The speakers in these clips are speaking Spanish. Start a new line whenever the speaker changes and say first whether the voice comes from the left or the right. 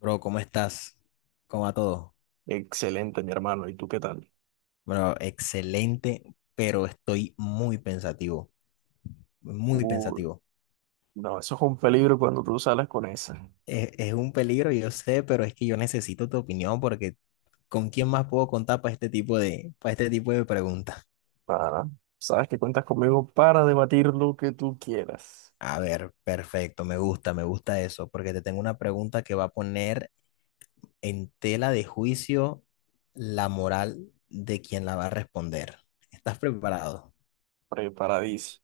left: Bro, ¿cómo estás? ¿Cómo va todo?
right: Excelente, mi hermano. ¿Y tú qué tal?
left: Bro, excelente, pero estoy muy pensativo, muy
right: Uy,
left: pensativo.
right: no, eso es un peligro cuando tú sales con esa.
left: Es un peligro, yo sé, pero es que yo necesito tu opinión porque ¿con quién más puedo contar para este tipo de preguntas?
right: Para, sabes que cuentas conmigo para debatir lo que tú quieras.
left: A ver, perfecto, me gusta eso, porque te tengo una pregunta que va a poner en tela de juicio la moral de quien la va a responder. ¿Estás preparado?
right: Preparadísimo.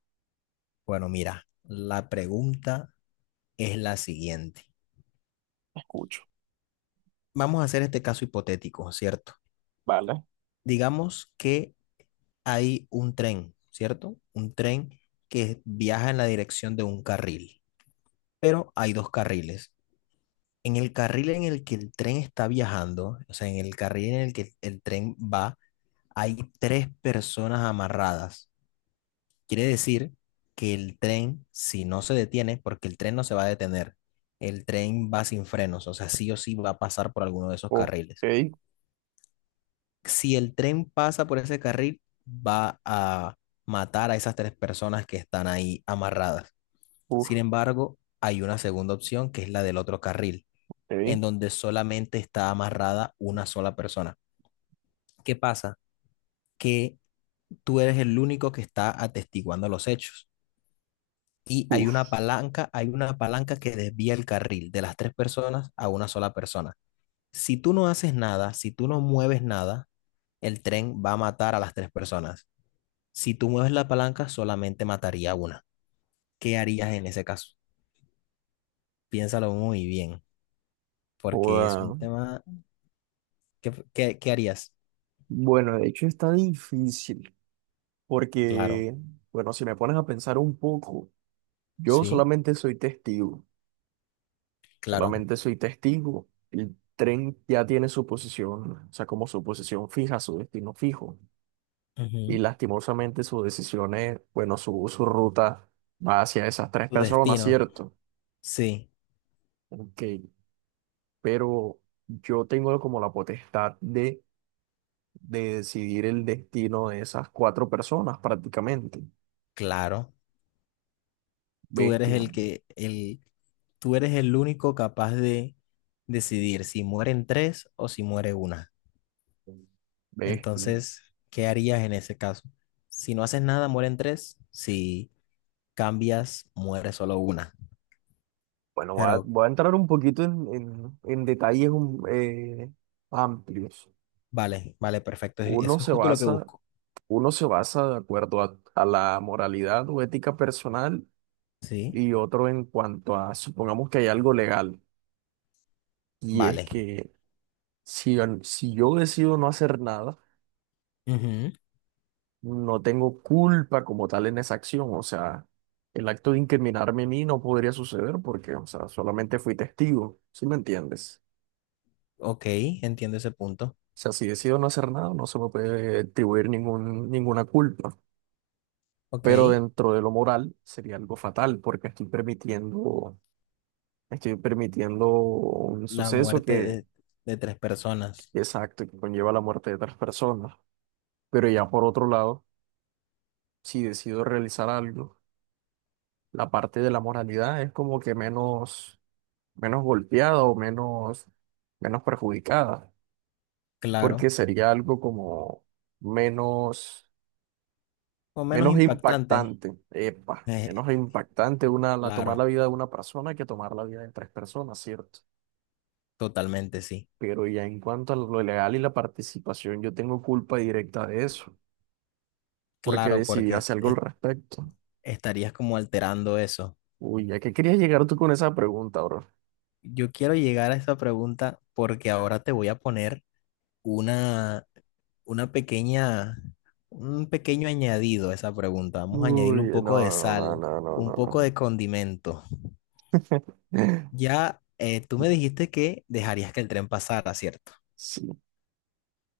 left: Bueno, mira, la pregunta es la siguiente.
right: Escucho.
left: Vamos a hacer este caso hipotético, ¿cierto?
right: Vale.
left: Digamos que hay un tren, ¿cierto? Un tren que viaja en la dirección de un carril, pero hay dos carriles. En el carril en el que el tren está viajando, o sea, en el carril en el que el tren va, hay tres personas amarradas. Quiere decir que el tren, si no se detiene, porque el tren no se va a detener, el tren va sin frenos, o sea, sí o sí va a pasar por alguno de esos
right: Ok.
left: carriles. Si el tren pasa por ese carril, va a matar a esas tres personas que están ahí amarradas. Sin
right: Uf.
left: embargo, hay una segunda opción que es la del otro carril, en
right: Ok.
left: donde solamente está amarrada una sola persona. ¿Qué pasa? Que tú eres el único que está atestiguando los hechos. Y
right: Uf.
left: hay una palanca que desvía el carril de las tres personas a una sola persona. Si tú no haces nada, si tú no mueves nada, el tren va a matar a las tres personas. Si tú mueves la palanca, solamente mataría una. ¿Qué harías en ese caso? Piénsalo muy bien, porque es un
right: Joda.
left: tema... ¿Qué harías?
right: Bueno, de hecho está difícil.
left: Claro,
right: Porque, bueno, si me pones a pensar un poco, yo
left: sí,
right: solamente soy testigo.
left: claro.
right: Solamente soy testigo. El tren ya tiene su posición, o sea, como su posición fija, su destino fijo, y
left: Ujú.
right: lastimosamente sus decisiones, bueno, su ruta va hacia esas tres
left: Tu
right: personas,
left: destino,
right: ¿cierto?
left: sí,
right: Ok, pero yo tengo como la potestad de decidir el destino de esas cuatro personas prácticamente.
left: claro. Tú eres
right: Bestia,
left: el que, el, tú eres el único capaz de decidir si mueren tres o si muere una.
right: bestia.
left: Entonces, ¿qué harías en ese caso? Si no haces nada, mueren tres. Si cambias, muere solo una.
right: Bueno,
left: Pero
right: voy a entrar un poquito en, en detalles amplios.
left: Vale, vale, perfecto.
right: Uno
left: Eso es
right: se
left: justo lo que
right: basa,
left: busco.
right: uno se basa de acuerdo a la moralidad o ética personal
left: Sí,
right: y otro en cuanto a, supongamos que hay algo legal, y es
left: vale.
right: que si, si yo decido no hacer nada,
left: Ujú,
right: no tengo culpa como tal en esa acción, o sea, el acto de incriminarme a mí no podría suceder porque, o sea, solamente fui testigo, ¿sí me entiendes?
left: Ok, entiendo ese punto.
right: O sea, si decido no hacer nada, no se me puede atribuir ninguna culpa,
left: Ok,
right: pero dentro de lo moral sería algo fatal porque estoy permitiendo un
left: la
right: suceso
left: muerte
right: que,
left: de tres personas.
right: exacto, que conlleva la muerte de otras personas. Pero ya por otro lado, si decido realizar algo, la parte de la moralidad es como que menos golpeada o menos perjudicada, porque
left: Claro.
right: sería algo como menos,
left: O menos
right: menos
left: impactante.
right: impactante, epa,
left: eh,
right: menos impactante una, la, tomar la
left: claro,
right: vida de una persona que tomar la vida de tres personas, ¿cierto?
left: totalmente, sí.
right: Pero ya en cuanto a lo legal y la participación, yo tengo culpa directa de eso, porque
left: Claro,
right: decidí hacer algo al respecto.
left: estarías como alterando eso.
right: Uy, ¿a qué querías llegar tú con esa pregunta, bro?
left: Yo quiero llegar a esa pregunta porque ahora te voy a poner una una un pequeño añadido a esa pregunta. Vamos a añadirle un
right: Uy,
left: poco
right: no,
left: de
right: no, no,
left: sal,
right: no, no,
left: un
right: no,
left: poco
right: no.
left: de condimento. Ya tú me dijiste que dejarías que el tren pasara, ¿cierto?
right: Sí.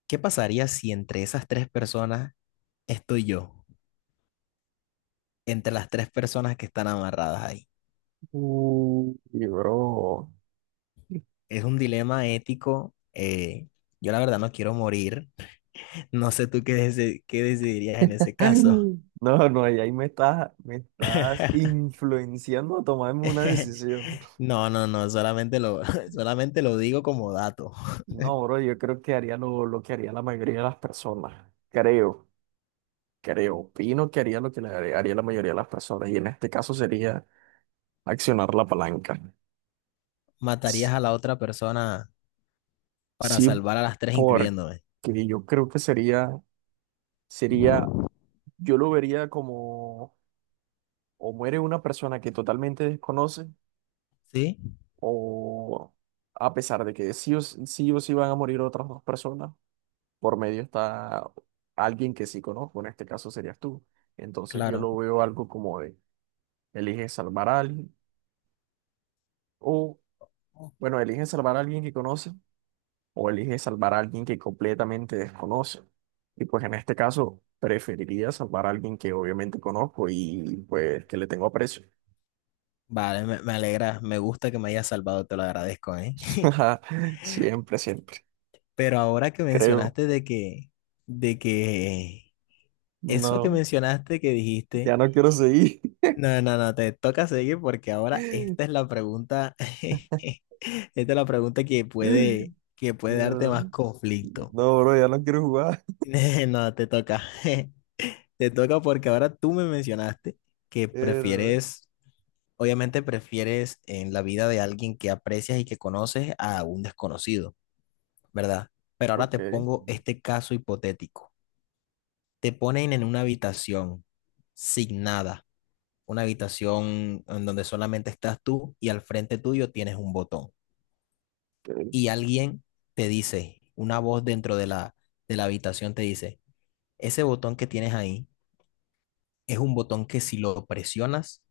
left: ¿Qué pasaría si entre esas tres personas estoy yo? Entre las tres personas que están amarradas ahí.
right: Uy, bro.
left: Es un dilema ético. Yo la verdad no quiero morir. No sé tú qué decidirías en ese
right: Ay,
left: caso.
right: No, no, ahí me estás influenciando a tomarme una decisión.
left: No, no, no, solamente lo digo como dato.
right: No, bro, yo creo que haría lo que haría la mayoría de las personas. Creo, creo, opino que haría lo que le haría haría la mayoría de las personas. Y en este caso sería accionar la palanca. S-
left: Matarías a la otra persona para
right: Sí,
left: salvar a las tres,
right: porque
left: incluyéndome.
right: yo creo que sería, sería, yo lo vería como o muere una persona que totalmente desconoce,
left: ¿Sí?
right: o a pesar de que sí, o sí van a morir otras dos personas, por medio está alguien que sí conozco, en este caso serías tú. Entonces yo
left: Claro.
right: lo veo algo como de, elige salvar a alguien, o bueno, elige salvar a alguien que conoce, o elige salvar a alguien que completamente desconoce. Y pues en este caso preferiría salvar a alguien que obviamente conozco y pues que le tengo aprecio.
left: Vale, me alegra, me gusta que me hayas salvado, te lo agradezco, ¿eh?
right: Siempre, siempre,
left: Pero ahora que
right: creo.
left: mencionaste de que, eso que
right: No.
left: mencionaste que dijiste,
right: Ya no quiero seguir.
left: no, no, no, te toca seguir porque ahora esta es la pregunta, esta es la pregunta que que puede darte
right: Mierda.
left: más conflicto.
right: No, bro, ya no quiero jugar.
left: No, te toca, te toca porque ahora tú me mencionaste que
right: Mierda.
left: prefieres obviamente prefieres en la vida de alguien que aprecias y que conoces a un desconocido, ¿verdad? Pero ahora
right: Ok,
left: te pongo este caso hipotético. Te ponen en una habitación sin nada, una habitación en donde solamente estás tú y al frente tuyo tienes un botón.
right: ok,
left: Y alguien te dice, una voz de la habitación te dice, ese botón que tienes ahí es un botón que si lo presionas,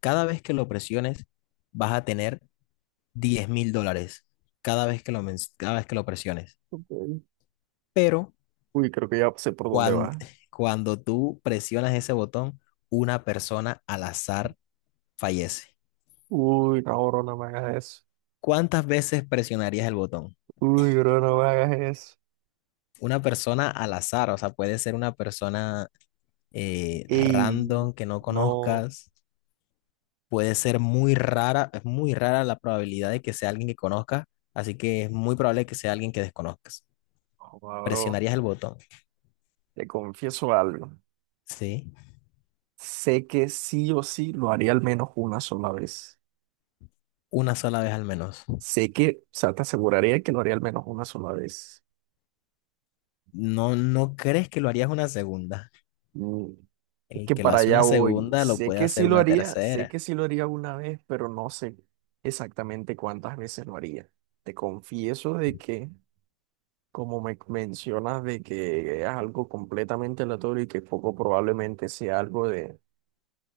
left: cada vez que lo presiones, vas a tener $10.000 cada vez que lo presiones.
right: ok.
left: Pero
right: Uy, creo que ya sé por dónde
left: cuando,
right: va.
left: cuando tú presionas ese botón, una persona al azar fallece.
right: Uy, no, bro, no me hagas eso.
left: ¿Cuántas veces presionarías el botón?
right: Uy, bro, no me hagas eso.
left: Una persona al azar, o sea, puede ser una persona
right: Ey,
left: random que no
right: no,
left: conozcas, puede ser muy rara, es muy rara la probabilidad de que sea alguien que conozcas, así que es muy probable que sea alguien que desconozcas.
right: joda, bro,
left: Presionarías el botón,
right: te confieso algo.
left: ¿sí?
right: Sé que sí o sí lo haría al menos una sola vez.
left: Una sola vez al menos.
right: Sé que, o sea, te aseguraría que lo haría al menos una sola vez.
left: ¿No, no crees que lo harías una segunda?
right: Mm, es
left: El
right: que
left: que lo
right: para
left: hace
right: allá
left: una
right: voy.
left: segunda lo
right: Sé
left: puede
right: que
left: hacer
right: sí lo
left: una
right: haría, sé
left: tercera.
right: que sí lo haría una vez, pero no sé exactamente cuántas veces lo haría. Te confieso de que, como me mencionas, de que es algo completamente aleatorio y que poco probablemente sea algo de,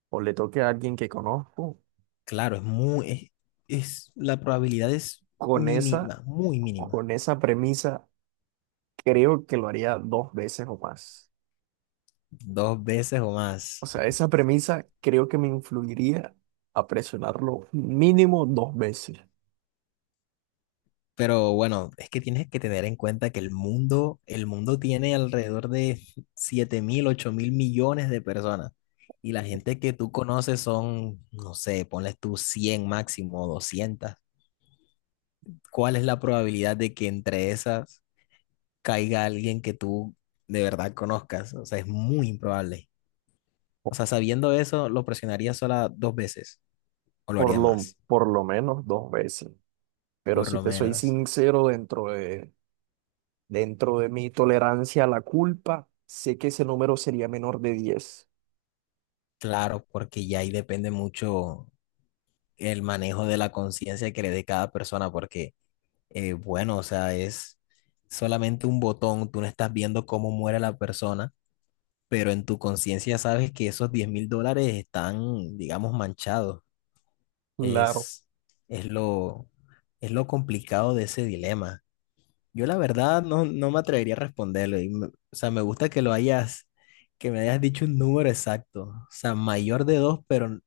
right: o le toque a alguien que conozco,
left: Claro, es muy, es- la probabilidad es
right: con esa,
left: mínima, muy mínima.
right: con esa premisa, creo que lo haría dos veces o más.
left: Dos veces o
right: O
left: más.
right: sea, esa premisa creo que me influiría a presionarlo mínimo dos veces.
left: Pero bueno, es que tienes que tener en cuenta que el mundo tiene alrededor de 7.000 u 8.000 millones de personas. Y la gente que tú conoces son, no sé, ponles tú 100 máximo, 200. ¿Cuál es la probabilidad de que entre esas caiga alguien que tú de verdad conozcas? O sea, es muy improbable. O sea, sabiendo eso, lo presionaría sola dos veces o lo haría más,
right: Por lo menos dos veces. Pero
left: por
right: si
left: lo
right: te soy
left: menos.
right: sincero, dentro de mi tolerancia a la culpa, sé que ese número sería menor de 10.
left: Claro, porque ya ahí depende mucho el manejo de la conciencia que le dé cada persona, porque, bueno, o sea, es solamente un botón, tú no estás viendo cómo muere la persona, pero en tu conciencia sabes que esos $10.000 están, digamos, manchados.
right: Claro.
left: Es, es lo, es lo complicado de ese dilema. Yo la verdad no, no me atrevería a responderlo. O sea, me gusta que me hayas dicho un número exacto. O sea, mayor de 2 pero,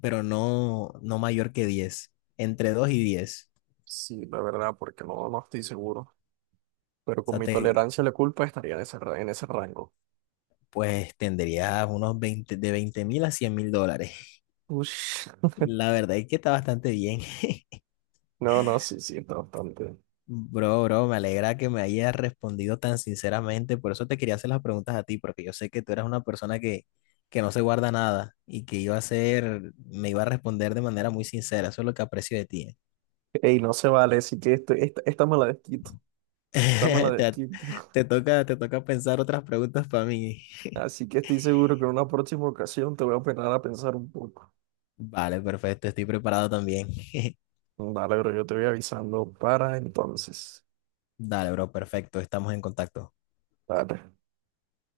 left: pero no, no mayor que 10. Entre 2 y 10.
right: Sí, la verdad, porque no, no estoy seguro. Pero
left: O
right: con
left: sea,
right: mi
left: te,
right: tolerancia a la culpa estaría en ese, en ese rango.
left: pues tendrías unos 20, de 20.000 a $100.000.
right: Ush.
left: La verdad es que está bastante bien.
right: No, no, sí, sí, está bastante.
left: Bro, bro, me alegra que me hayas respondido tan sinceramente. Por eso te quería hacer las preguntas a ti, porque yo sé que tú eres una persona que no se guarda nada y que iba a ser, me iba a responder de manera muy sincera. Eso es lo que aprecio de ti.
right: Ey, no se vale, así que esto, esta me la desquito. Esta me la
left: Te,
right: desquito.
left: te toca, te toca pensar otras preguntas para mí.
right: Así que estoy seguro que en una próxima ocasión te voy a operar a pensar un poco.
left: Vale, perfecto. Estoy preparado también.
right: Dale, pero yo te voy avisando para entonces.
left: Dale, bro, perfecto. Estamos en contacto.
right: Dale.